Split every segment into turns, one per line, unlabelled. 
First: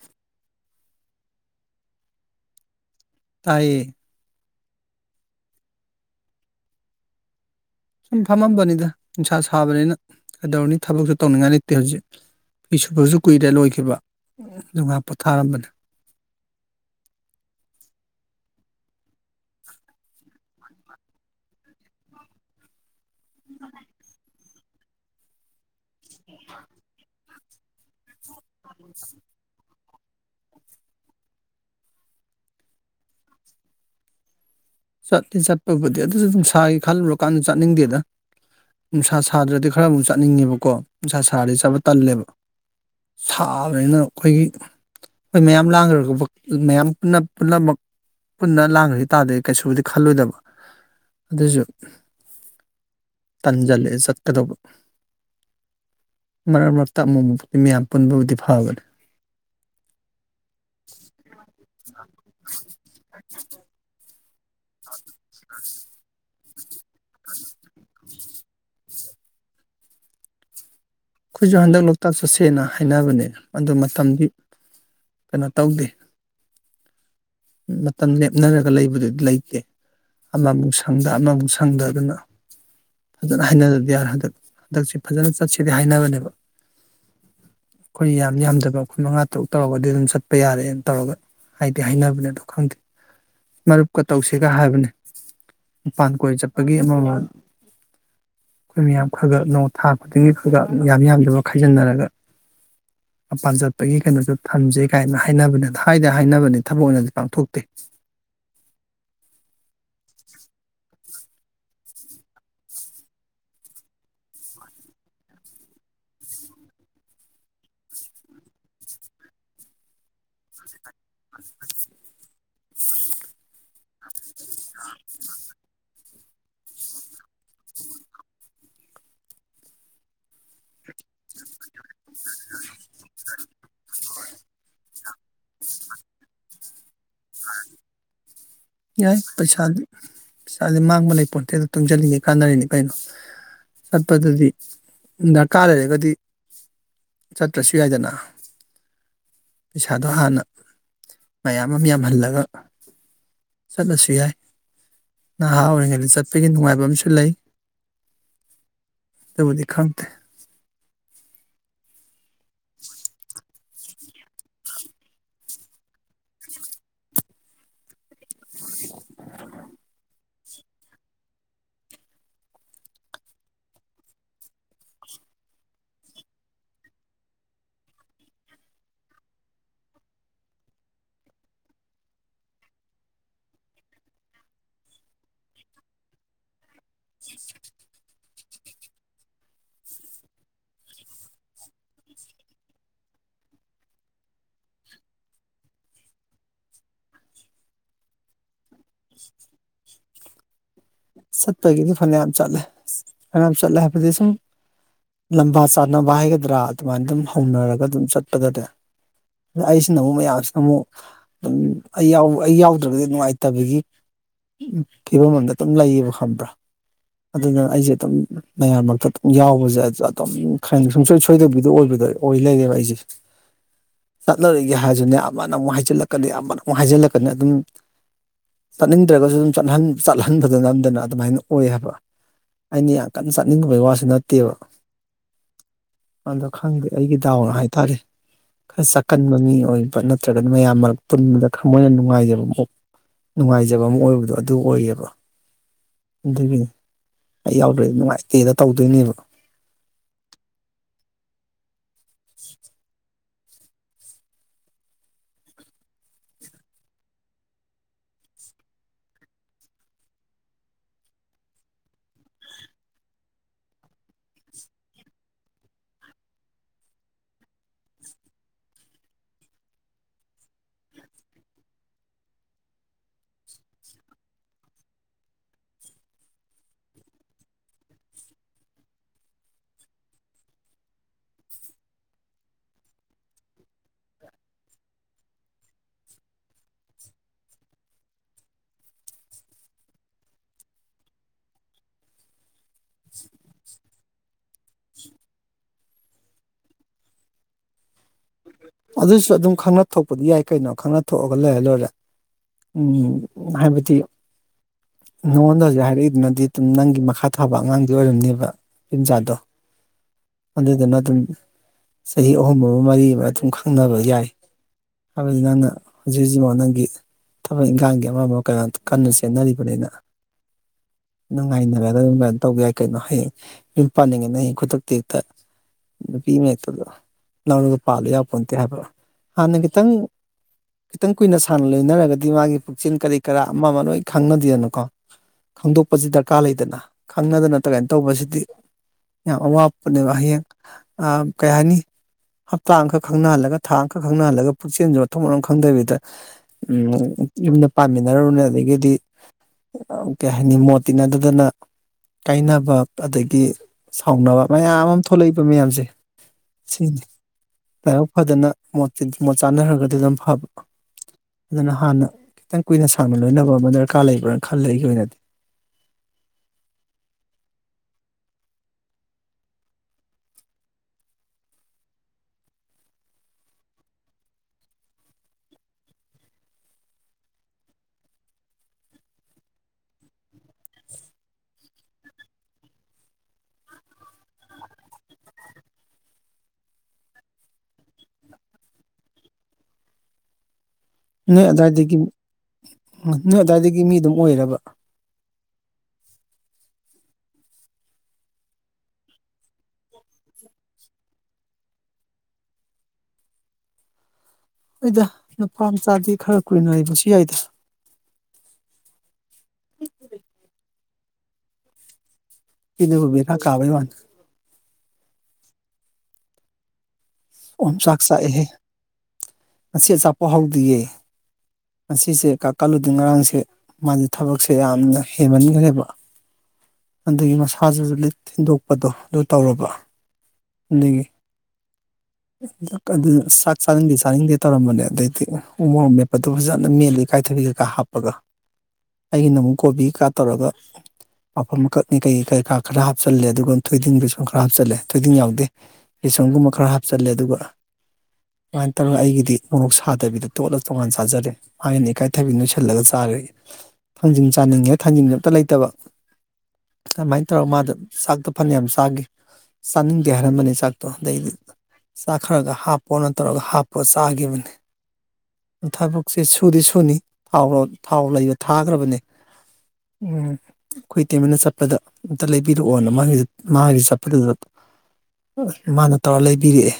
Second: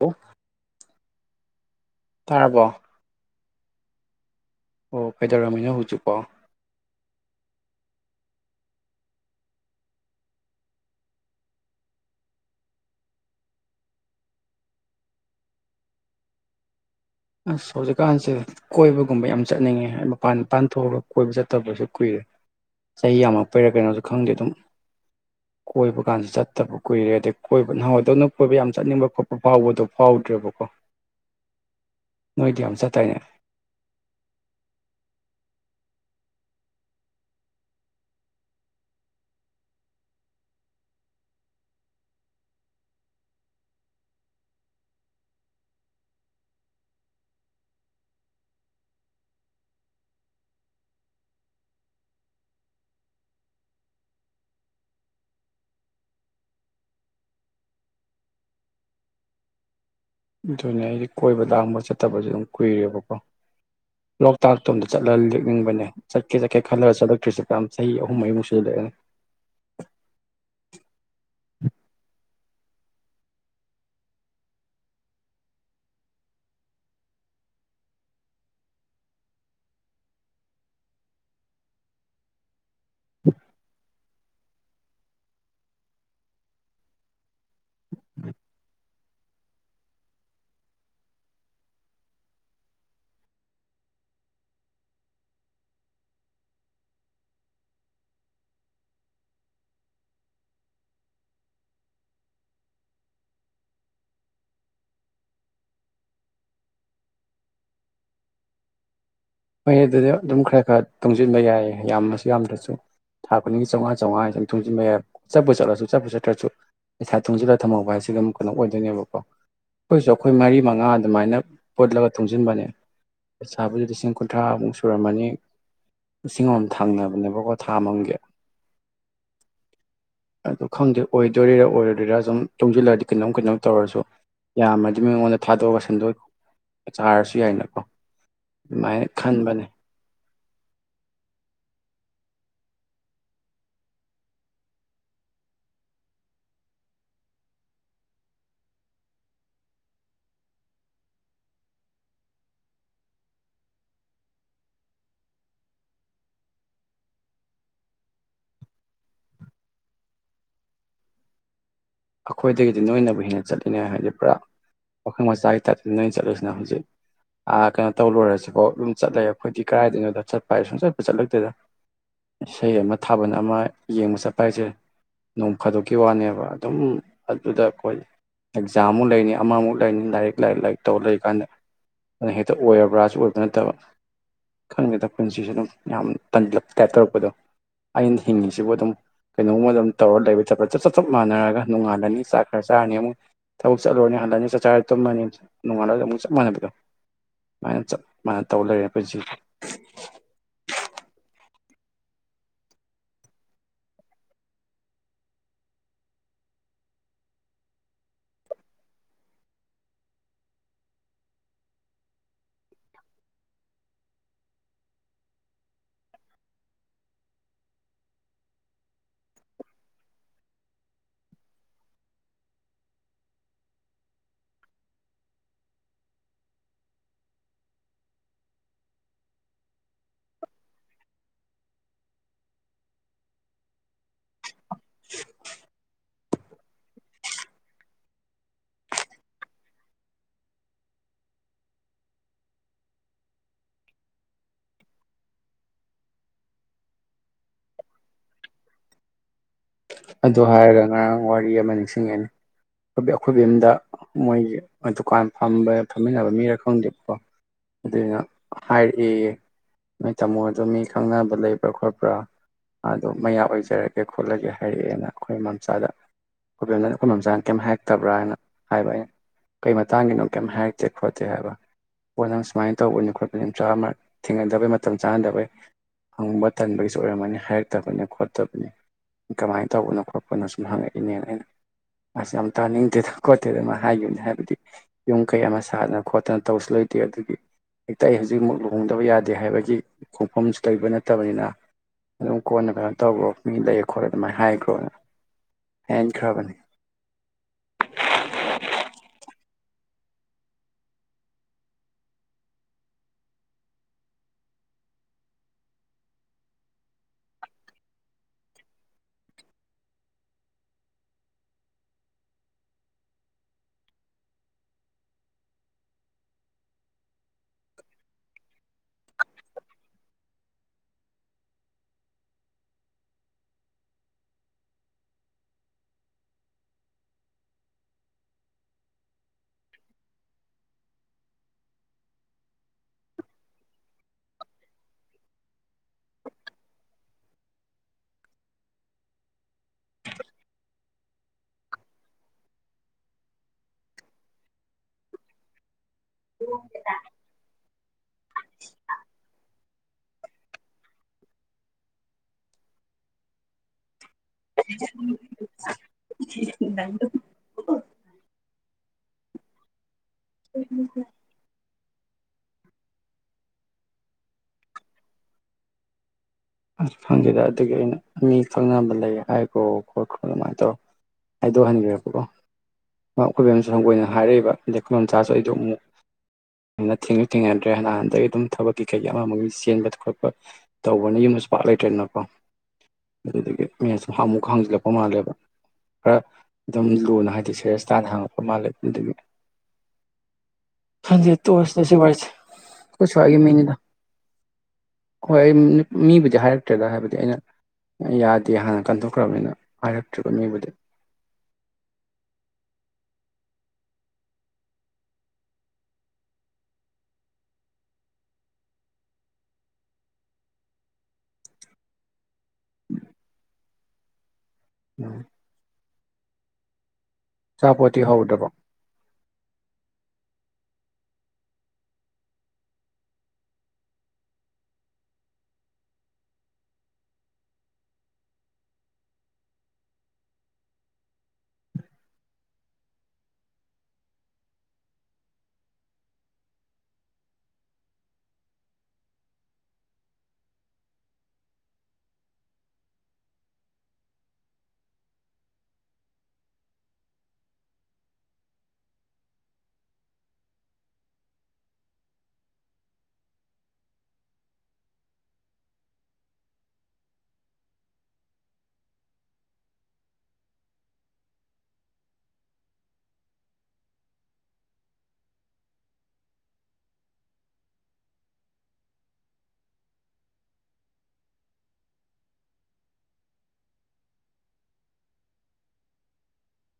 hello ꯇꯥꯔꯕꯣ
ꯇꯥꯌꯦ
ꯑꯣ ꯀꯩꯗꯧꯔꯝꯃꯤꯅꯣ ꯍꯧꯖꯤꯛꯀꯣ
ꯁꯨꯝ ꯐꯝꯃꯝꯕꯅꯤꯗ ꯏꯟꯁꯥ ꯁꯥꯕꯅꯤꯅ ꯀꯩꯗꯧꯔꯅꯤ ꯊꯕꯛꯁꯨ ꯇꯧꯅꯤꯡꯉꯥꯏ ꯂꯩꯇꯦ ꯍꯧꯖꯤꯛ ꯐꯁꯨꯕꯁꯨ ꯀꯨꯏꯔꯦ ꯂꯣꯏꯈꯤꯕ ꯑꯗꯨ ꯉꯥꯏꯍꯥꯛ ꯄꯣꯊꯥꯔꯝꯕꯅꯤ
ꯑꯁ ꯍꯧꯖꯤꯛꯀꯥꯟꯁꯦ ꯀꯣꯏꯕꯒꯨꯝꯕ ꯌꯥꯝ ꯆꯠꯅꯤꯡꯉꯦ ꯃꯄꯥꯟ ꯢꯄꯥꯟ ꯊꯣꯛꯑꯒ ꯀꯣꯏꯕ ꯆꯠꯇꯕꯁꯨ ꯀꯨꯏꯔꯦ ꯆꯍꯤ ꯌꯥꯝꯃꯛꯄꯩꯔ ꯀꯩꯅꯣꯁꯨ ꯈꯪꯗꯦ ꯑꯗꯨꯝ ꯀꯣꯏꯕ ꯀꯥꯟꯗ ꯆꯠꯇꯕ ꯀꯨꯏꯔꯦ ꯑꯗꯩ ꯀꯣꯏꯕ ꯅꯍꯥꯟꯋꯥꯢꯗꯧꯅ ꯑꯀꯣꯏꯕ ꯌꯥꯝ ꯆꯠꯅꯤꯡꯕ ꯈꯣꯠꯄ ꯐꯥꯎꯕꯗꯣ ꯐꯥꯎꯗ꯭꯭ꯔꯦꯕꯀꯣ ꯅꯣꯏꯗꯤ ꯌꯥꯝ ꯆꯠꯇꯥꯏꯅꯦ
ꯆꯠꯂꯤ ꯆꯠꯄꯕꯨꯗꯤ ꯑꯗꯨꯁꯨ ꯅꯨꯡꯁꯥꯒꯤ ꯈꯜꯂꯨꯔꯀꯥꯟꯗ ꯆꯠꯅꯤꯡꯗꯦꯗ ꯅꯨꯡꯁꯥ ꯁꯥꯗ꯭ꯔꯗꯤ ꯈꯔ ꯑꯃꯨꯛ ꯆꯠꯅꯤꯡꯉꯦꯕꯀꯣ ꯅꯨꯡꯁꯥ ꯁꯥꯔꯗꯤ ꯆꯠꯄ ꯇꯜꯂꯦꯕ ꯁꯥꯕꯅꯤꯅ ꯑꯩꯈꯣꯏꯒꯤ ꯑꯩꯈꯣꯏ ꯃꯌꯥꯝ ꯂꯥꯡꯈ꯭ꯔꯒ ꯃꯌꯥꯝ ꯄꯨ ꯄꯨꯝꯅꯃꯛ ꯄꯨꯟꯅ ꯂꯥꯡꯈ꯭ꯔꯗꯤ ꯇꯥꯗꯦ ꯀꯩꯁꯨꯕꯨꯗꯤ ꯈꯜꯂꯣꯏꯗꯕ ꯑꯗꯨꯁꯨ ꯇꯟꯖꯜꯂꯛꯑꯦ ꯆꯠꯀꯗꯧꯕ ꯃꯔꯛ ꯃꯔꯛꯇ ꯑꯃꯨꯛ ꯃꯗꯤ ꯃꯌꯥꯝ ꯄꯨꯟꯕꯕꯨꯗꯤ ꯐꯕꯅꯤ
ꯑꯗꯨꯅꯦ ꯑꯩꯗꯤ ꯀꯣꯏꯕ ꯂꯥꯡꯕ ꯆꯠꯇꯕꯁꯨ ꯑꯗꯨꯝ ꯀꯨꯏꯔꯦꯕꯀꯣ ꯂꯣꯛꯇꯥꯛꯇꯣ ꯑꯝꯗ ꯆꯠꯂ ꯂꯦꯛꯅꯤꯡꯕꯅꯦ ꯆꯠꯀꯦ ꯆꯠꯀꯦ ꯈꯜꯂꯒ ꯆꯠꯂꯛꯇ꯭ꯔꯤꯁꯦ ꯐꯅꯌꯥꯝ ꯆꯍꯤ ꯑꯍꯨꯝ ꯃꯔꯤꯃꯨꯛꯁꯨꯁꯤꯜꯂꯛꯑꯦ
ꯑꯩꯈꯣꯏꯁꯨ ꯍꯟꯗꯛ ꯂꯣꯛꯇꯥꯛ ꯆꯠꯁꯦꯅ ꯍꯥꯏꯅꯕꯅꯦ ꯑꯗꯨ ꯃꯇꯝꯗꯤ ꯀꯩꯅꯣ ꯇꯧꯗꯦ ꯃꯇꯝ ꯂꯦꯞꯅꯔꯒ ꯂꯩꯕꯗꯨꯗꯤ ꯂꯩꯇꯦ ꯑꯃꯃꯨꯛ ꯁꯪꯗ ꯑꯃꯃꯨꯛ ꯁꯪꯗ ꯑꯗꯨꯅ ꯐꯅ ꯍꯥꯏꯅꯗꯗꯤ ꯌꯥꯔ ꯍꯟꯗꯛꯁꯦ ꯐꯖꯅ ꯆꯠꯁꯗꯤ ꯍꯥꯏꯅꯕꯅꯦꯕ ꯑꯩꯈꯣꯏ ꯌꯥꯝ ꯌꯥꯝꯗꯕ ꯑꯩꯈꯣꯏ ꯃꯉꯥ ꯇꯔꯨꯛ ꯇꯧꯔꯒꯗꯤ ꯑꯗꯨꯝ ꯆꯠꯄ ꯌꯥꯔꯦꯅ ꯇꯧꯔꯒ ꯍꯥꯏꯗꯤ ꯍꯥꯏꯅꯕꯅꯦꯕ ꯑꯗꯨ ꯈꯪꯗꯦ ꯃꯔꯨꯞꯀ ꯇꯧꯁꯤꯒ ꯍꯥꯏꯕꯅꯦ ꯃꯄꯥꯟ ꯀꯣꯏ ꯆꯠꯄꯒꯤ ꯑꯃꯃ ꯑꯩꯈꯣꯏ ꯃꯌꯥꯝ ꯈꯔꯒ ꯅꯣꯡ ꯊꯥ ꯈꯨꯗꯤꯡꯒꯤ ꯈꯔ ꯈ ꯌꯥꯝ ꯌꯥꯝꯖꯕ ꯈꯥꯏꯖꯤꯟꯅꯔꯒ ꯃꯄꯥꯟ ꯆꯠꯄꯒꯤ ꯀꯩꯅꯣꯁꯨ ꯊꯝꯁꯦ ꯀꯥꯏꯅ ꯍꯥꯏꯅꯕꯅꯦ ꯍꯥꯏꯗꯤ ꯍꯥꯏꯅꯕꯅꯦ ꯊꯥꯢꯅ ꯍꯥꯢꯅꯕꯅꯦ ꯊꯕꯛ ꯑꯣꯏꯅꯗꯤ ꯄꯥꯡꯊꯣꯛꯇꯦ
ꯊꯨꯡꯁꯤꯟꯕ ꯌꯥꯏ ꯌꯥꯝꯃꯁꯨ ꯌꯥꯝꯗ꯭ꯔꯁꯨ ꯊꯥ ꯈꯨꯗꯤꯡꯒꯤ ꯆꯥꯝꯃꯉꯥ ꯆꯥꯝꯉꯥ ꯍꯥꯏ ꯁꯨꯝ ꯊꯨꯡꯖꯤꯟꯕ ꯌꯥꯏ ꯆꯠꯄ ꯆꯠꯂꯁꯨ ꯆꯠꯄ ꯆꯠꯇ꯭ꯔꯁꯨ ꯏꯁꯩꯁꯥ ꯊꯨꯡꯖꯤꯜꯂꯒ ꯊꯝꯍꯧꯕ ꯍꯥꯏꯁꯤꯒ ꯑꯗꯨꯝ ꯀꯩꯅꯣ ꯑꯣꯏꯗꯣꯏꯅꯦꯕꯀꯣ ꯑꯩꯈꯣꯏꯁꯨ ꯑꯩꯈꯣꯏ ꯃꯔꯤ ꯃꯉꯥ ꯑꯗꯨꯃꯥꯏꯅ ꯄꯣꯠꯂꯒ ꯊꯨꯡ ꯕꯅꯦ ꯄꯩꯁꯥꯕꯨꯗꯤ ꯂꯤꯁꯤꯡ ꯀꯨꯟ ꯀꯨꯟꯊ꯭ꯔꯥꯃꯨꯛ ꯁꯨꯔꯝꯃꯅꯤ ꯂꯤꯁꯤꯡ ꯑꯃꯝ ꯊꯪꯅꯕꯅꯦꯕꯀꯣ ꯊꯥ ꯃꯝꯒꯤ ꯑꯗꯨ ꯈꯪꯗꯦ ꯑꯣꯏꯗꯣꯔꯤꯔꯥ ꯑꯣꯏꯔꯗꯣꯏꯔꯥ ꯗꯨꯝ ꯇꯨꯡꯁꯤꯜꯂꯑꯗꯤ ꯀꯩꯅꯣꯝ ꯀꯩꯅꯣ ꯇꯧꯔꯁꯨ ꯌꯥꯝꯃꯗꯤ ꯃꯤ ꯃꯉꯣꯟꯗ ꯊꯥꯗꯣꯛꯑꯒ ꯁꯟꯗꯣꯢ ꯆꯥꯔꯁꯨ ꯌꯥꯏꯗꯅꯀꯣ
ꯌꯥꯏ ꯄꯩꯁꯥꯗꯤ ꯥꯥꯁ ꯃꯥꯡꯕ ꯂꯩ ꯄꯣꯟꯊꯦꯗ ꯇꯨꯡꯁꯤꯜꯂꯤꯉꯩ ꯀꯥꯟꯅꯔꯤꯅꯤ ꯀꯩꯅꯣ ꯆꯠꯄꯗꯗꯤ ꯗꯔꯀꯥꯔ ꯂꯩꯔꯒꯗꯤ ꯆꯠꯇ꯭ꯔꯁꯨ ꯌꯥꯏꯗꯅ ꯄꯩꯁꯥꯗꯣ ꯍꯥꯟꯅ ꯃꯌꯥꯝ ꯑꯃ ꯌꯥꯝꯍꯜꯂꯒ ꯆꯠꯂꯁꯨ ꯌꯥꯏ ꯅꯍꯥ ꯑꯣꯏꯔꯤꯉꯩꯗ ꯆꯠꯄꯒꯤ ꯅꯨꯡꯉꯥꯏꯕ ꯑꯃꯁꯨ ꯂꯩ ꯑꯗꯨꯕꯨꯗꯤ ꯈꯪꯗꯦ
ꯑꯩꯈꯣꯏꯗꯒꯤꯗꯤ ꯅꯣꯏꯅꯕꯨ ꯍꯦꯟꯅ ꯆꯠꯂꯤ ꯁꯤꯅꯦ ꯍꯥꯏꯗꯤ ꯄꯨꯔꯥ ꯋꯥꯈꯪ ꯃꯆꯥꯒꯤ ꯇꯥꯏꯞꯇ ꯅꯣꯢ ꯆꯠꯂꯤꯁꯤꯅ ꯍꯧꯖꯤꯛ ꯑꯥ ꯀꯩꯅꯣ ꯇꯧ ꯂꯣꯏꯔꯁꯤꯐꯧ ꯑꯗꯨꯝ ꯆꯠꯂꯩ ꯑꯩꯈꯣꯏꯗꯤ ꯀꯗꯥꯥꯏꯗꯩꯅꯣꯗ ꯆꯠꯄ ꯍꯥꯏ ꯁꯨꯡ ꯆꯠꯄ ꯆꯠꯂꯛꯇꯦꯗ ꯏꯁꯩ ꯑꯃ ꯊꯥꯕꯜ ꯑꯃ ꯌꯦꯡꯕ ꯆꯠꯄ ꯍꯥꯏꯁꯦ ꯅꯣꯡ ꯐꯥꯗꯣꯛꯀꯤ ꯋꯥꯅꯦꯕ ꯑꯗꯨꯝ ꯑꯗꯨꯗ ꯑꯩꯈꯣꯏ ꯑꯦꯛꯖꯥꯝꯃꯨꯛ ꯂꯩꯅꯤ ꯑꯃꯃꯨꯛ ꯂꯩꯅꯤ ꯂꯥꯏꯔꯤꯛ ꯂꯥꯏꯔꯤꯛ ꯂꯥꯏꯔꯤꯛ ꯇꯧꯔ ꯂꯩꯔꯤꯀꯥꯟꯗ ꯑꯗꯨꯅ ꯍꯦꯛꯇ ꯑꯣꯏꯔꯕ꯭ꯔꯥꯁꯨ ꯑꯣꯏꯕ ꯅꯠꯇꯕ ꯈꯪꯉꯦꯗ ꯄꯨꯟꯁꯤꯁꯨ ꯑꯗꯨꯝ ꯌꯥꯝ ꯇꯟꯂꯞ ꯇꯥꯏꯞ ꯇꯧꯔꯛꯄꯗꯣ ꯑꯩꯅ ꯍꯤꯡꯉꯤꯁꯤꯕꯨ ꯑꯗꯨꯝ ꯀꯩꯅꯣꯝꯕ ꯑꯗꯨꯝ ꯇꯧꯔ ꯂꯩꯕ ꯆꯠꯄ ꯆꯞ ꯆꯞ ꯆꯞ ꯃꯥꯟꯅꯔꯒ ꯈ ꯅꯣꯡꯉꯥꯂꯅꯤ ꯆꯥꯛ ꯈꯔ ꯆꯥꯔꯅꯤ ꯑꯃꯨꯛ ꯊꯕꯛ ꯆꯠꯂꯨꯔꯅꯤ ꯍꯜꯂꯅꯤ ꯆꯥꯛ ꯆꯥꯔ ꯇꯨꯝꯃꯅꯤ ꯅꯣꯡꯉꯥꯂꯨꯔ ꯑꯃꯨꯛ ꯆꯞ ꯃꯥꯟꯅꯕꯗꯣ ꯑꯗꯨꯃꯥꯏꯅ ꯃꯥꯅ ꯇꯧ ꯂꯩꯔꯦ ꯑꯩꯈꯣꯏ ꯖꯤ
ꯆꯠꯄꯒꯤꯗꯤ ꯐꯅꯌꯥꯝ ꯆꯠꯂꯦ ꯐꯅꯌꯥꯝ ꯆꯠꯂꯦ ꯍꯥꯏꯕꯗꯤ ꯁꯨꯝ ꯂꯝꯕꯥ ꯆꯥꯟꯅꯕ ꯍꯥꯏꯒꯗ꯭ꯔꯥ ꯑꯗꯨꯃꯥꯏꯅ ꯑꯗꯨꯝ ꯍꯧꯅꯔꯒ ꯑꯗꯨꯝ ꯆꯠꯄꯗꯗꯤ ꯑ ꯑꯩꯁꯤꯅ ꯑꯃꯨꯛ ꯃꯌꯥꯝꯁꯤꯅ ꯑꯃꯨꯛ ꯑꯗꯨꯝ ꯑꯩ ꯑꯩ ꯌꯥꯎꯗ꯭ꯔꯒꯗꯤ ꯅꯨꯡꯉꯥꯏꯇꯕꯒꯤ ꯐꯤꯕꯝ ꯑꯝꯗ ꯑꯗꯨꯝ ꯂꯩꯌꯦꯕ ꯈꯕ꯭ꯔꯥ ꯑꯗꯨꯅ ꯑꯩꯁꯦ ꯑꯗꯨꯝ ꯃꯌꯥꯝ ꯃꯔꯛꯇ ꯑꯗꯨꯝ ꯌꯥꯎꯕꯁꯦ ꯑꯗꯨꯝ ꯈ ꯁꯨꯡꯁꯣꯏ ꯁꯣꯏꯗꯕꯤꯗꯣ ꯑꯣꯏꯕꯗꯣ ꯑꯣꯏ ꯂꯩꯔꯦꯕ ꯑꯩꯖꯦ ꯆꯠꯂꯔꯣꯢꯒꯦ ꯍꯥꯏꯔꯁꯨꯅꯦ ꯑꯃꯅ ꯑꯃꯨꯛ ꯍꯥꯏꯖꯤꯜꯂꯛꯀꯅꯤ ꯑꯃꯅ ꯑꯃꯨꯛ ꯍꯥꯏꯖꯤꯜꯂꯛꯀꯅꯤ ꯑꯗꯨꯝ ꯆꯠꯅꯤꯡꯗ꯭ꯔꯒꯁꯨ ꯑꯗꯨꯝ ꯆꯠꯍꯟ ꯆꯠꯍꯟꯕꯗ ꯅꯝꯗꯅ ꯑꯗꯨꯃꯥꯏꯅ ꯑꯣꯏ ꯍꯥꯏꯕ ꯑꯩꯅ ꯌꯥꯝ ꯀꯟꯅ ꯆꯠꯅꯤꯡꯉꯕꯒꯤ ꯋꯥꯁꯨ ꯅꯠꯇꯦꯕ ꯑꯗꯣ ꯈꯪꯗꯦ ꯑꯩꯒꯤ ꯗꯥꯎꯅ ꯍꯥꯏꯇꯥꯔꯦ ꯈꯔ ꯆꯀꯟꯕ ꯃꯤ ꯑꯣꯏꯕ ꯅꯠꯇ꯭ꯔꯒꯅ ꯃꯌꯥꯝ ꯃꯔꯛ ꯄꯨꯟꯕꯗ ꯈꯔ ꯃꯣꯏꯅ ꯅꯨꯡꯉꯥꯏꯖꯕ ꯅꯨꯡꯉꯥꯏꯖꯕ ꯑꯃ ꯑꯣꯏꯕꯗꯣ ꯑꯗꯨ ꯑꯣꯏꯌꯦꯕ ꯑꯗꯨꯒꯤ ꯑꯩ ꯌꯥꯎꯗ꯭ꯔꯦ ꯅꯨꯡꯉꯥꯏꯇꯦꯗ ꯇꯧꯗꯣꯏꯅꯦꯕ
ꯑꯗꯨ ꯍꯥꯏꯔꯒ ꯉꯔꯥꯡ ꯋꯥꯔꯤ ꯑꯃ ꯅꯤꯡꯁꯤꯡ [inaudible] ꯈꯣꯏꯕꯤꯝꯗ ꯃꯣꯏꯒꯤ ꯗꯨꯀꯥꯟ ꯐꯝꯕ ꯐꯝꯃꯤꯟꯅꯕ ꯃꯤꯔ ꯈꯪꯗꯦꯕꯀꯣ ꯑꯗꯨꯅ ꯍꯥꯏꯔꯛꯑ ꯅꯣꯏ ꯇꯥꯃꯣꯗꯣ ꯃꯤ ꯈꯪꯅꯕ ꯂꯩꯕ꯭ꯔꯥ ꯈꯣꯠꯄ꯭ꯔꯥ ꯑꯗꯣ ꯃꯌꯥ ꯑꯣꯏꯖꯔꯒꯦ ꯈꯣꯠꯂꯒꯦ ꯍꯥꯏꯔꯛꯑꯦꯅ ꯑꯩꯈꯣꯏ ꯃꯝꯆꯥꯗ ꯈꯣꯏꯕꯂꯦꯝꯖꯅ ꯑꯩꯈꯣꯏ ꯃꯝꯆꯥꯅ ꯀꯩꯝ ꯍꯥꯏꯔꯛꯇꯕ꯭ꯔꯥ ꯍꯥꯏꯅ ꯍꯥꯏꯕ ꯑꯩꯅ ꯀꯩ ꯃꯇꯥꯡꯒꯤꯅꯣ ꯀꯩꯝ ꯍꯥꯏꯔꯛꯇꯦ ꯈꯣꯠꯇꯦ ꯍꯥꯏꯕ ꯍꯣ ꯅꯪ ꯁꯨꯃꯥꯏꯅ ꯇꯧꯕꯅꯤ ꯈꯣꯠꯄꯅꯤ ꯃꯆꯥ ꯑꯃ ꯊꯦꯡꯅꯟꯗꯕꯩ ꯃꯇꯝ ꯆꯥꯅꯗꯕꯩ ꯍꯪꯕ ꯇꯟꯕꯒꯤꯁꯨ ꯑꯣꯏꯔꯝꯒꯅꯤ ꯍꯥꯏꯔꯛꯇꯕꯅꯤ ꯈꯣꯠꯇꯕꯅꯤ ꯀꯃꯥꯏꯅ ꯇꯧꯕꯅꯣ ꯈꯣꯠꯄꯅꯣ ꯁꯨꯝ ꯍꯪꯉꯛꯏꯅꯦꯅ ꯑꯩꯅ ꯑꯁ ꯌꯥꯝ ꯇꯥꯅꯤꯡꯗꯦꯗꯅ ꯈꯣꯠꯇꯦꯗꯅ ꯍꯥꯏꯈꯤꯕꯅꯤ ꯍꯥꯏꯕꯗꯤ ꯌꯨꯝ ꯀꯩ ꯑꯃ ꯁꯥꯗꯅ ꯈꯣꯠꯇꯅ ꯇꯧꯁꯨ ꯂꯩꯇꯦ ꯑꯗꯨꯒꯤ ꯍꯦꯛꯇ ꯑꯩ ꯍꯧꯖꯤꯛꯃꯛꯨꯛ ꯂꯨꯍꯣꯡꯗꯕ ꯌꯥꯗꯦ ꯍꯥꯏꯕꯒꯤ ꯈꯣꯡꯐꯝꯁꯨ ꯂꯩꯕ ꯅꯠꯇꯕꯅꯤꯅ ꯑꯗꯨꯝ ꯀꯣꯟꯅ ꯀꯩꯅꯣ ꯇꯧꯕꯣ ꯃꯤ ꯂꯩ ꯑꯩꯈꯣꯏ ꯑꯗꯨꯃꯥꯏꯅ ꯍꯥꯏꯈ꯭ꯔꯣꯅ ꯍꯦꯟꯈ꯭ꯔꯕꯅꯤ
ꯑꯗꯨꯁꯨ ꯑꯗꯨꯝ ꯈꯪꯅ ꯊꯣꯛꯄꯗꯤ ꯌꯥꯏ ꯀꯩꯅꯣ ꯈꯪꯅ ꯊꯣꯛꯑꯒ ꯂꯩꯣꯏꯔ ꯂꯣꯏꯔꯦ ꯎꯝ ꯍꯥꯏꯕꯗꯤ ꯅꯉꯣꯟꯗ ꯍꯧꯖꯤꯛ ꯍꯥꯏꯔꯛꯏꯗꯨꯅꯗꯤ ꯑꯗꯨꯝ ꯅꯪꯒꯤ ꯃꯈꯥ ꯊꯥꯕ ꯑꯉꯥꯡꯗꯤ ꯑꯣꯏꯔꯝꯅꯦꯕ ꯏꯄꯤꯤꯟꯆꯥꯗꯣ ꯑꯗꯨꯗꯨꯅ ꯑꯗꯨꯝ ꯆꯍꯤ ꯑꯍꯨꯝ ꯑꯃ ꯃꯔꯤ ꯑꯃ ꯑꯗꯨꯝ ꯈꯪꯅꯕ ꯌꯥꯏ ꯍꯥꯏꯕꯗꯤ ꯅꯪꯅ ꯍꯧꯖꯤꯛ ꯍꯧꯖꯤꯛꯃꯛꯥꯎ ꯅꯪꯒꯤ ꯊꯕꯛ ꯏꯪꯈꯥꯡꯒꯤ ꯑꯃ ꯑꯃ ꯀꯩꯅꯣ ꯀꯟꯅ ꯆꯦꯟꯅꯔꯤꯕꯅꯤꯅ ꯅꯨꯡꯉꯥꯏꯅꯔꯒ ꯑꯗꯨꯝ ꯀꯥꯏ ꯇꯧꯕ ꯌꯥꯏ ꯀꯩꯅꯣ ꯍꯌꯦꯡ ꯌꯨꯝ ꯄꯥꯅꯤꯡꯉꯦꯅ ꯍꯌꯦꯡ ꯈꯨꯗꯛꯇ ꯍꯦꯛꯇ ꯅꯨꯄꯤ ꯃꯦꯛꯇꯗꯣ ꯂꯧꯔꯒ ꯄꯥꯜꯂ ꯌꯥꯎ ꯇꯦ ꯍꯥꯏꯕ ꯍꯥꯟꯅ ꯈꯤꯇꯪ ꯈꯤꯇꯪ ꯀꯨꯏꯅ ꯁꯥꯟꯅ ꯂꯣꯏꯅꯔꯒꯗꯤ ꯃꯥꯒꯤ ꯄꯨꯛꯆꯦꯜ ꯀꯔꯤ ꯀꯔꯥ ꯑꯃ ꯑꯃ ꯂꯣꯏ ꯈꯪꯅꯗꯦꯗꯅꯀꯣ ꯈꯪꯗꯣꯛꯄꯁꯤ ꯗꯔꯀꯥꯔ ꯂꯩꯗꯅ ꯈꯪꯅꯗꯅ ꯇ ꯀꯥꯏꯅ ꯇꯧꯕꯁꯤꯗꯤ ꯌꯥꯝ ꯑꯋꯥꯠꯄꯅꯦꯕ ꯍꯌꯦꯡ ꯀꯩ ꯍꯥꯏꯅꯤ ꯍꯞꯇꯥ ꯑꯃꯈꯛ ꯈꯪꯅꯍꯜꯂꯒ ꯊꯥꯡ ꯑꯃꯈꯛ ꯈꯪꯅꯍꯜꯂꯒ ꯄꯨꯛꯆꯦꯟꯁꯨ ꯑ ꯊꯊꯧ ꯃꯝ ꯈꯪꯗꯕꯤꯗ ꯎꯝ ꯌꯨꯝꯗ ꯄꯥꯟꯃꯤꯟꯅꯔꯨꯅꯦ ꯑꯗꯒꯤꯗꯤ ꯀꯩ ꯍꯥꯏꯅꯤ ꯃꯣꯠ ꯇꯤꯟꯅꯗꯗꯅ ꯀꯥꯏꯅꯕ ꯑꯗꯒꯤ ꯁꯥꯎꯅꯕ ꯃꯌꯥꯝ ꯑꯃ ꯊꯣꯛꯂꯛꯏꯕ ꯃꯌꯥꯝꯁꯦ ꯁꯤꯅꯤ ꯂꯥꯏꯕꯛ ꯐꯗꯅ ꯃꯣꯠ ꯆꯥꯅꯈ꯭ꯔꯒꯗꯤ ꯑꯗꯨꯝ ꯐꯕ
ꯎꯝ ꯎꯝ
ꯑꯗꯨꯅ ꯍꯥꯟꯅ ꯈꯤꯇꯪ ꯀꯨꯏꯅ ꯁꯥꯡꯅ ꯂꯣꯏꯅꯕ ꯑꯃ ꯗꯔꯀꯥꯔ ꯂꯩꯕ꯭ꯔꯥꯅ ꯈꯜꯂꯦ ꯑꯩꯒꯤ ꯑꯣꯏꯅꯗꯤ
ꯑꯁ ꯈꯪꯗꯦꯗ ꯑꯗꯨꯒꯤ ꯑꯩꯅ ꯃꯤ ꯈꯪꯅꯕ ꯂꯩ ꯍꯥꯏꯈ꯭ꯔꯣ ꯈꯣꯠꯈ꯭ꯔꯣ ꯑꯗꯨꯃꯥꯏꯅ ꯇꯧꯔꯣ ꯍꯥꯏꯗꯣꯛꯍꯟꯈ꯭ꯔꯦꯕꯀꯣ ꯑꯩꯀꯣꯏꯕ ꯑꯃꯁꯨ ꯍꯪꯒꯣꯏꯅ ꯍꯥꯏꯔꯛꯏꯕ ꯑꯗꯩ ꯈꯨꯣꯏ ꯃꯆꯥꯁꯨ ꯑꯩꯗꯣ ꯑꯃꯨꯛ ꯑꯩꯅ ꯊꯦꯡꯁꯨ ꯊꯦꯡꯅꯗ꯭ꯔꯦ ꯍꯅ ꯍꯥꯟꯗꯒꯤ ꯑꯗꯨꯝ ꯊꯕꯛꯀꯤ ꯀꯩꯀꯩ ꯑꯃꯃ ꯃꯤ ꯆꯦꯟꯕ ꯈꯣꯠꯄ ꯇꯧꯕꯅ ꯌꯨꯝꯁꯨ ꯄꯥꯛ ꯂꯩꯇ꯭ꯔꯦꯗꯅꯀꯣ ꯑꯗꯨꯗꯒꯤ ꯃ ꯁꯨꯝ ꯑꯃꯨꯛ ꯍꯥꯡꯖꯤꯜꯂꯛꯄ ꯃꯥꯜꯂꯦꯕ ꯈꯔ ꯑꯗꯨꯝ ꯂꯨꯅ ꯍꯥꯏꯗꯤ ꯁꯦꯔꯦꯁ ꯇꯥꯗ ꯍꯥꯡꯉꯛꯄ ꯃꯥꯜꯂꯦ ꯑꯗꯨꯗꯒꯤ ꯍꯟꯗꯦꯠ
ꯅꯣꯏ
ꯇꯣꯛꯁꯤ ꯇ ꯁꯤ
ꯑꯗꯥꯏꯗꯒꯤ
ꯋꯥꯔꯤꯁꯦ ꯀꯣꯏꯁꯨ ꯍꯥꯏꯏꯒꯤ
ꯅꯣꯏ
ꯃꯤꯅꯤꯗ
ꯑꯗꯥꯏꯗꯒꯤ ꯃꯤ ꯑꯗꯨꯝ ꯑꯣꯏꯔꯕ
ꯍꯣꯏ ꯃꯤꯕꯨꯗꯤ ꯍꯥꯏꯔꯛꯇ꯭ꯔꯦꯗ ꯍꯥꯏꯕꯗꯤ ꯑꯩꯅ ꯌꯥꯗꯦ ꯍꯥꯟꯅ ꯀꯟꯊꯣꯛꯈ꯭ꯔꯕꯅꯤꯅ ꯍꯥꯏꯔꯛꯇ꯭ꯔꯤꯕ ꯃꯤꯕꯨꯗꯤ
ꯑꯩꯗ ꯅꯨꯄꯥ ꯃꯆꯥꯥꯗꯤ ꯈꯔ ꯀꯨꯏꯅ ꯂꯩꯕꯁꯨ ꯌꯥꯏꯗ ꯏꯅꯦꯕꯅꯥ ꯀꯥꯕꯩ ꯋꯥꯅꯤ
ꯎꯝ
ꯑꯣꯝ ꯆꯥꯛ
ꯑꯆꯥꯄꯣꯠꯇꯤ
ꯆꯥꯏ ꯑꯦꯍꯦ
ꯍꯧꯗ꯭ꯔꯕꯣ
ꯉꯁꯤ ꯑꯆꯥꯄꯣ ꯍꯧꯥꯎꯗ꯭ꯌꯦ ꯉꯁꯤꯁꯦ ꯀꯥꯀꯠꯂꯨꯗꯤꯦ ꯉꯔꯥꯡꯁꯦ ꯃꯥꯁꯦ ꯊꯕꯛꯁꯦ ꯌꯥꯝꯅ ꯍꯦꯟꯃꯟꯈ꯭ꯔꯦꯕ ꯑꯗꯒꯤ ꯃꯁꯥꯁꯤꯁꯨ ꯂꯤꯠ ꯊꯤꯟꯗꯣꯛꯄꯗꯣ ꯑꯗꯨ ꯇꯧꯔꯕ ꯑꯗꯒꯤ ꯆꯥꯛ ꯆꯥꯅꯤꯡꯗꯦ ꯆꯥꯅꯤꯡꯗꯦ ꯇꯧꯔꯝꯕꯅꯦ ꯑꯗꯩꯗꯤ ꯎꯃꯣꯡ ꯃꯦꯞꯄꯗꯨꯣ ꯐꯖꯅ ꯃꯦꯜꯂꯨ ꯏꯀꯥꯏꯊꯕꯤ ꯀꯩꯀꯥ ꯍꯥꯞꯄꯒ ꯑꯩꯒꯤ ꯅꯃꯨꯛ ꯀꯣꯕꯤ ꯀꯥ ꯇꯧꯔꯒ ꯃꯐꯝ ꯃꯀꯛꯅꯤ ꯀꯩ ꯀꯩꯀꯥ ꯈꯔ ꯍꯥꯞꯆꯜꯂꯦ ꯑꯗꯨꯒ ꯊꯣꯏꯗꯤꯡ ꯕꯦꯁꯣꯟ ꯈꯔ ꯍꯥꯞꯆꯜꯂꯦ ꯊꯣꯏꯗꯤꯡ ꯌꯥꯎꯗꯦ ꯕꯦꯁꯣꯟꯒꯨꯝꯕ ꯈꯔ ꯍꯥꯞꯆꯤꯜꯂꯦ ꯑꯗꯨꯒ ꯁꯨꯃꯥꯏꯅ ꯇꯧꯔꯒ ꯑꯩꯒꯤꯗꯤ ꯃꯣꯔꯣꯛ ꯁꯥꯗꯕꯤꯗ ꯇꯣꯠꯂ ꯇꯣꯉꯥꯟ ꯆꯥꯖꯔꯦ ꯃꯥꯅ ꯏꯀꯥꯏꯊꯕꯤ ꯅꯣꯏꯁꯤꯜꯂꯒ ꯆꯥꯔꯦ ꯊꯥꯡꯖꯟ ꯆꯥꯅꯤꯡꯉꯦ ꯊꯥꯡꯖꯤꯡ ꯑꯝꯇ ꯂꯩꯇꯕ ꯑꯗꯨꯃꯥꯏꯅ ꯇꯧꯔꯒ ꯃꯥꯗ ꯆꯥꯛꯇꯣ ꯐꯅꯌꯥꯝ ꯆꯥꯈꯤ ꯆꯥꯅꯤꯡꯗꯦ ꯍꯥꯏꯔꯝꯕꯅꯤ ꯆꯥꯛꯇꯣ ꯑꯗꯩꯗꯤ ꯆꯥ ꯈꯔꯒ ꯍꯥꯞꯄꯣꯅ ꯇꯧꯔꯒ ꯍꯥꯞꯄꯣ ꯇꯥꯈꯤꯕꯅꯤ ꯊꯕꯛꯁꯦ ꯁꯨꯗꯤ ꯁꯨꯅꯤ ꯊꯥꯎ ꯊꯥꯎ ꯂꯩꯕ ꯊꯥꯈ꯭ꯔꯕꯅꯦ ꯑꯩꯈꯣꯏ ꯇꯦꯝꯃꯅ ꯆꯠꯄꯗ ꯑꯝꯇ ꯂꯩꯕꯤꯔꯛꯑꯣꯅ ꯃꯥꯒꯤ ꯃꯥꯒꯤ ꯆꯠꯄꯗꯨꯗ ꯃꯥꯅ ꯇꯧꯔ ꯂꯩꯕꯤꯔꯛꯑꯦ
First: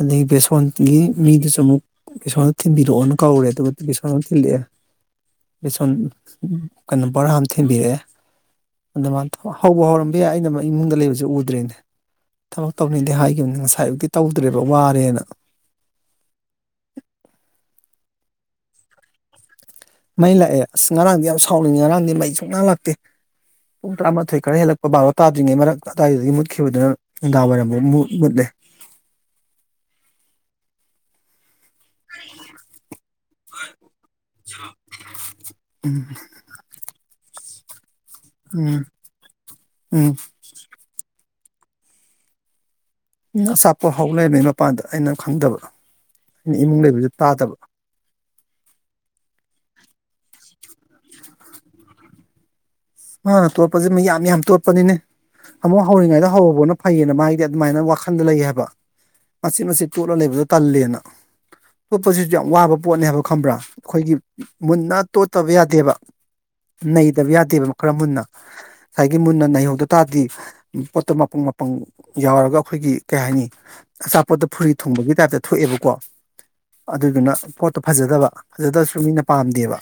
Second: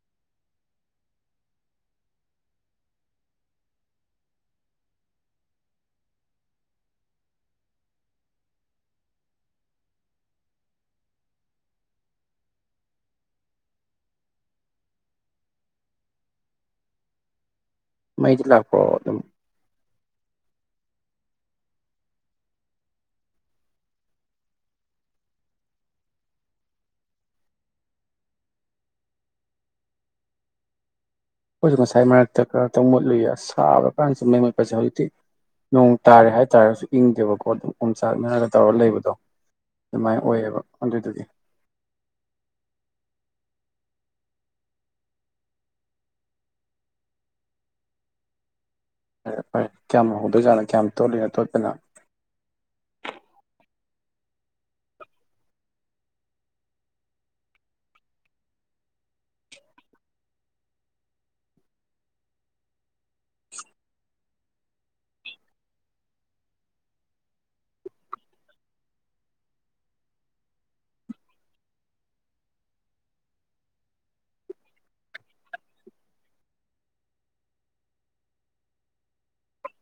ꯑꯗꯒꯤ ꯕꯦꯁꯣꯟꯒꯤ ꯃꯤꯗꯨꯁꯨ ꯑꯃꯨꯛ ꯏꯁꯣꯔꯗ ꯊꯤꯟꯕꯤꯔꯛꯑꯣꯅ ꯀꯧꯔꯦ ꯑꯗꯨꯒ ꯦꯁꯣꯔ ꯑꯃ ꯊꯤꯜꯂꯛꯑꯦ ꯕꯦꯁꯣꯟ ꯀꯩꯅꯣ ꯕꯣꯔꯥ ꯑꯃ ꯊꯤꯟꯕꯤꯔꯛꯑꯦ ꯑꯗꯨ ꯃꯥꯅ ꯍꯧꯕ ꯍꯧꯔꯝꯕ ꯌꯥꯏ ꯑꯩꯅ ꯏꯃꯨꯡꯗ ꯂꯩꯕꯁꯨ ꯎꯗ꯭ꯔꯦꯅꯦ ꯊꯕꯛ ꯇꯧꯅꯤꯡꯗꯤ ꯍꯥꯏꯈꯤꯕꯅꯤ ꯉꯁꯥꯏꯕꯨꯛꯇꯤ ꯇꯧꯗ꯭ꯔꯦꯕ ꯋꯥꯔꯦꯅ
ꯃꯩꯗꯤ ꯂꯥꯛꯄꯣ ꯑꯗꯨꯝ
ꯃꯩ ꯂꯥꯛꯑꯦ ꯑꯁ ꯉꯔꯥꯡꯗꯤ ꯌꯥꯝ ꯁꯥꯎꯅꯤꯡꯉꯦ ꯉꯔꯥꯡꯗꯤ ꯃꯩ ꯁꯨꯡ ꯉꯥꯡ ꯂꯥꯛꯇꯦ ꯄꯨꯡ ꯇꯔꯥꯃꯥꯊꯣꯏ ꯈꯔ ꯍꯦꯜꯂꯛꯄ ꯕꯥꯔꯣ ꯇꯥꯗ꯭ꯔꯤꯉꯩ ꯃꯔꯛ ꯑꯗꯨꯗꯥꯋꯥꯏꯗꯨꯗꯒꯤ ꯃꯨꯠꯈꯤꯕꯗꯨꯅ ꯅꯨꯡꯗꯥꯡ ꯋꯥꯏꯔꯝ ꯃꯨꯠꯂꯦ
ꯑꯩꯈꯣꯏꯁꯨ ꯉꯁꯥꯏ ꯃꯔꯛꯇ ꯈꯩꯅ ꯇꯧ ꯃꯣꯠꯂꯨꯏ ꯑꯁ ꯁꯥꯕ ꯀꯥꯟꯁꯨ ꯃꯩ ꯃꯨꯠꯄꯁꯦ ꯍꯧꯖꯤꯛꯇꯤ ꯅꯣꯡ ꯇꯥꯔꯦ ꯍꯥꯏꯇꯥꯥꯔꯒꯁꯨ ꯏꯪꯗꯦꯕꯀꯣ ꯈ ꯑꯗꯨ [unintelligible] ꯆꯥꯛꯅꯔꯒ
ꯎꯝ
ꯇꯧꯔ ꯂꯩꯕꯗꯣ
ꯎꯝ
ꯑꯗꯨꯃꯥꯏꯅ ꯑꯣꯏꯌꯦꯕ ꯍꯗ ꯑꯗꯨꯗꯤ
ꯑꯆꯥꯄꯣ ꯍꯧꯥꯎ ꯂꯩꯔꯝꯕꯩ ꯃꯄꯥꯟꯗ ꯑꯩꯅ ꯈꯪꯗꯕ ꯑꯩꯅ ꯏꯃꯨꯡ ꯂꯩꯕꯁꯨ ꯇꯥꯗꯕ
ꯐꯔꯦ ꯐꯔꯦ ꯀꯌꯥꯝꯍꯧꯗꯣꯏꯖꯥꯠꯅꯣ ꯀꯌꯥꯝ ꯇꯣꯠꯂꯤꯅꯣ ꯇꯣꯠꯇꯅ
ꯃꯥꯅ ꯇꯣꯠꯄꯖꯦ ꯌꯥꯝ ꯌꯥꯝ ꯇꯣꯠꯄꯅꯤꯅꯦ ꯑꯃꯨꯛ ꯍꯧꯔꯤꯉꯩꯗ ꯍꯧꯧꯕꯅ ꯐꯩꯌꯦꯅ ꯃꯥꯒꯤꯗꯤ ꯑꯗꯨꯃꯥꯏꯅ ꯋꯥꯈꯜꯗ ꯂꯩ ꯍꯥꯏꯕ ꯃꯆꯦꯠ ꯃꯆꯦꯠ ꯇꯣꯠꯂ ꯂꯩꯕꯗ ꯇꯜꯂꯦꯅ ꯇꯣꯠꯄꯁꯤꯁꯨ ꯌꯥꯝ ꯋꯥꯕ ꯄꯣꯠꯅꯦ ꯍꯥꯏꯕ ꯈꯪꯕ꯭ꯔꯥ ꯑꯩꯈꯣꯏꯒꯤ ꯃꯨꯟꯅ ꯇꯣꯠꯇꯕ ꯌꯥꯗꯦꯕ ꯅꯩꯇꯕ ꯌꯥꯗꯦꯕ ꯈꯔ ꯃꯨꯟꯅ ꯉꯁꯥꯏꯒꯤ ꯃꯨꯟꯅ ꯅꯩꯍꯧꯗ ꯇꯥꯔꯗꯤ ꯄꯣꯠꯇꯣ ꯃꯄꯪ ꯃꯄꯪ ꯌꯥꯎꯔꯒ ꯑꯩꯈꯣꯏꯒꯤ ꯀꯩ ꯍꯥꯏꯅꯤ ꯑꯆꯥꯄꯣꯠꯇ ꯐꯨꯔꯤ ꯊꯨꯡꯕꯒꯤ ꯇꯥꯏꯞꯇ ꯊꯣꯛꯑꯦꯕꯀꯣ ꯑꯗꯨꯗꯨꯅ ꯄꯣꯠꯇꯣ ꯐꯖꯗꯕ ꯐꯖꯗꯕꯁꯨ ꯃꯤꯅ ꯄꯥꯝꯗꯦꯕ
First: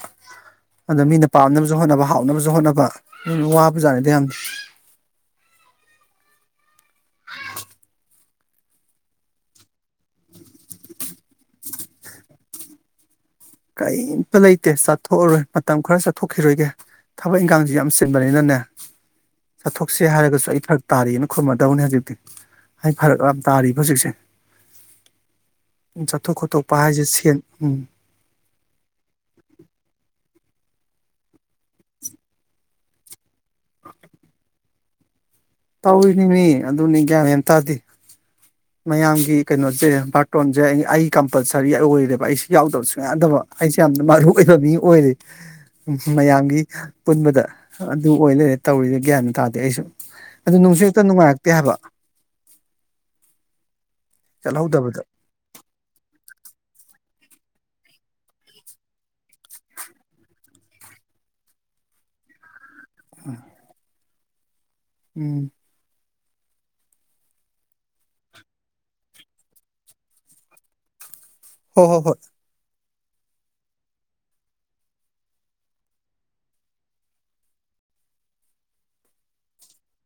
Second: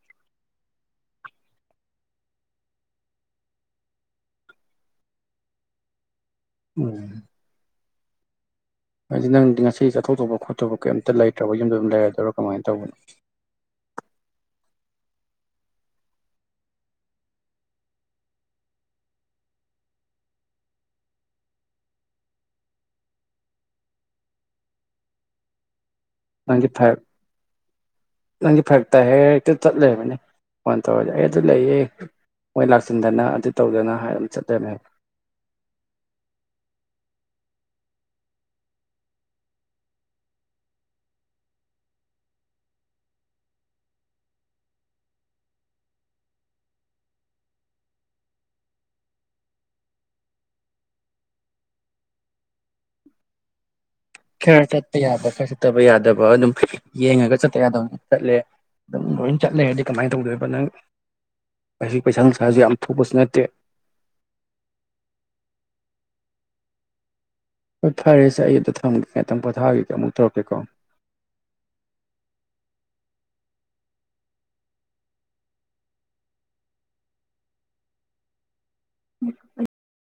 ꯑꯗꯣ ꯃꯤꯅ ꯄꯥꯝꯅꯕꯁꯨ ꯍꯣꯠꯅꯕ ꯍꯥꯎꯅꯕꯁꯨ ꯍꯣꯠꯅꯕ ꯎꯝ ꯋꯥꯕꯖꯥꯅꯤꯗ ꯌꯥꯝꯅ
ꯎꯝ ꯍꯥꯏꯗꯤ ꯅꯪꯗꯤ ꯉꯁꯤ ꯆꯠꯊꯣꯛ ꯇꯧꯕ ꯈꯣꯠꯇꯧꯕ ꯀꯩꯝꯇ ꯂꯩꯇ꯭ꯔꯕ ꯌꯨꯝꯗ ꯑꯗꯨꯝ ꯂꯩꯔꯗꯣꯏꯔꫭ ꯀꯃꯥꯏꯅ ꯇꯧꯕꯅꯣ
ꯀꯩꯝꯇ ꯂꯩꯇꯦ ꯆꯊꯣꯛꯑꯔꯣꯏ ꯃꯇꯝ ꯈꯔ ꯆꯠꯊꯣꯛꯈꯤꯔꯣꯏꯒꯦ ꯊꯕꯛ ꯏꯟꯈꯥꯡꯁꯤ ꯌꯥꯝ ꯆꯤꯟꯕꯅꯤꯅꯅꯦ ꯆꯠꯊꯣꯛꯁꯦ ꯍꯥꯏꯔꯒꯁꯨ ꯑꯩ ꯐꯔꯛ ꯇꯥꯔꯤꯑꯅ ꯈꯨꯝꯃꯗꯧꯅꯦ ꯍꯧꯖꯤꯛꯇꯤ ꯑꯩ ꯐꯔꯛ ꯌꯥꯝ ꯇꯥꯔꯤꯕ ꯍꯧꯖꯤꯛꯁꯦ ꯆꯠꯊꯣꯛ
ꯅꯪꯗꯤ
ꯈꯣꯠꯇꯣꯛꯄ
ꯐꯔꯛ
ꯍꯥꯏꯁꯦ ꯁꯦꯟ ꯎꯝ
ꯅꯪꯗꯤ ꯐꯔꯛ ꯇꯥꯏ ꯍꯥꯏꯔ ꯇ ꯆꯠ ꯂꯩꯔꯝꯃꯤꯅꯦ ꯐꯣꯟ ꯇꯧꯔꯗꯤ ꯑꯩ ꯑꯗꯨ ꯂꯩꯌꯦ ꯃꯣꯏ ꯂꯥꯛꯁꯤꯟꯗꯅ ꯑꯗꯨ ꯇꯧꯗꯅ ꯍꯥꯏꯔ ꯎꯝ ꯆꯠ [unintelligible]
ꯇꯧꯔꯤꯅꯤ ꯃꯤ ꯑꯗꯨꯅꯤ ꯒ꯭ꯌꯥꯟ ꯌꯥꯝ ꯇꯥꯗꯦ ꯃꯌꯥꯝꯒꯤ ꯀꯩꯅꯣꯁꯦ ꯕꯥꯔꯇꯣꯟꯁꯦ ꯑꯩ ꯑꯩ ꯀꯝꯄꯜꯁꯔꯤ ꯑꯣꯏꯔꯦꯕ ꯑꯩꯁꯨ ꯌꯥꯎꯗꯕ ꯁꯨꯡ ꯌꯥꯗꯕ ꯑꯩꯁꯦ ꯌꯥꯝꯅ ꯃꯔꯨ ꯑꯣꯏꯕ ꯃꯤ ꯑꯣꯏꯔꯦ ꯃꯌꯥꯝꯒꯤ ꯄꯨꯟꯕꯗ ꯑꯗꯨ ꯑꯣꯏ ꯂꯩꯔꯦ ꯇꯧꯔꯤꯁꯦ ꯒ꯭ꯌꯥꯟ ꯇꯥꯗꯦ ꯑꯩꯁꯨ ꯑꯗꯨ ꯅꯨꯡꯁꯨ ꯍꯦꯛꯇ ꯅꯨꯡꯉꯥꯏꯔꯛꯇꯦ ꯍꯥꯏꯕ
ꯈꯔ ꯆꯠꯄ
ꯆꯠꯍꯧꯗꯕꯗ
ꯌꯥꯕ ꯈꯔ ꯆꯠꯇꯕ ꯌꯥꯗꯕ ꯑꯗꯨꯝ ꯌꯦꯡꯉꯒ ꯆꯠꯇ ꯌꯥꯗꯕꯅ ꯆꯠꯂꯦ ꯑꯗꯨꯝ ꯂꯣꯏ ꯆꯠꯂꯩꯔꯗꯤ ꯀꯃꯥꯏꯅ ꯇꯧꯗꯣꯏꯕ ꯅꯪ ꯍꯧꯖꯤꯛ ꯄꯩꯁꯥ ꯅꯨꯡꯁꯥꯁꯨ ꯌꯥꯝ ꯊꯣꯛꯄꯁꯨ ꯅꯠꯇꯦ
ꯎꯝ
ꯍꯣꯏ ꯐꯔꯦꯁꯦ ꯑꯩ ꯑꯝꯇ ꯊꯝꯃꯒꯦ ꯉꯇꯪ ꯄꯣꯊꯥꯒꯤꯒꯦ ꯑꯃꯨꯛ ꯇꯧꯔꯛꯀꯦꯀꯣ
ꯍꯣ ꯍꯣ ꯍꯣꯏ
[inaudible]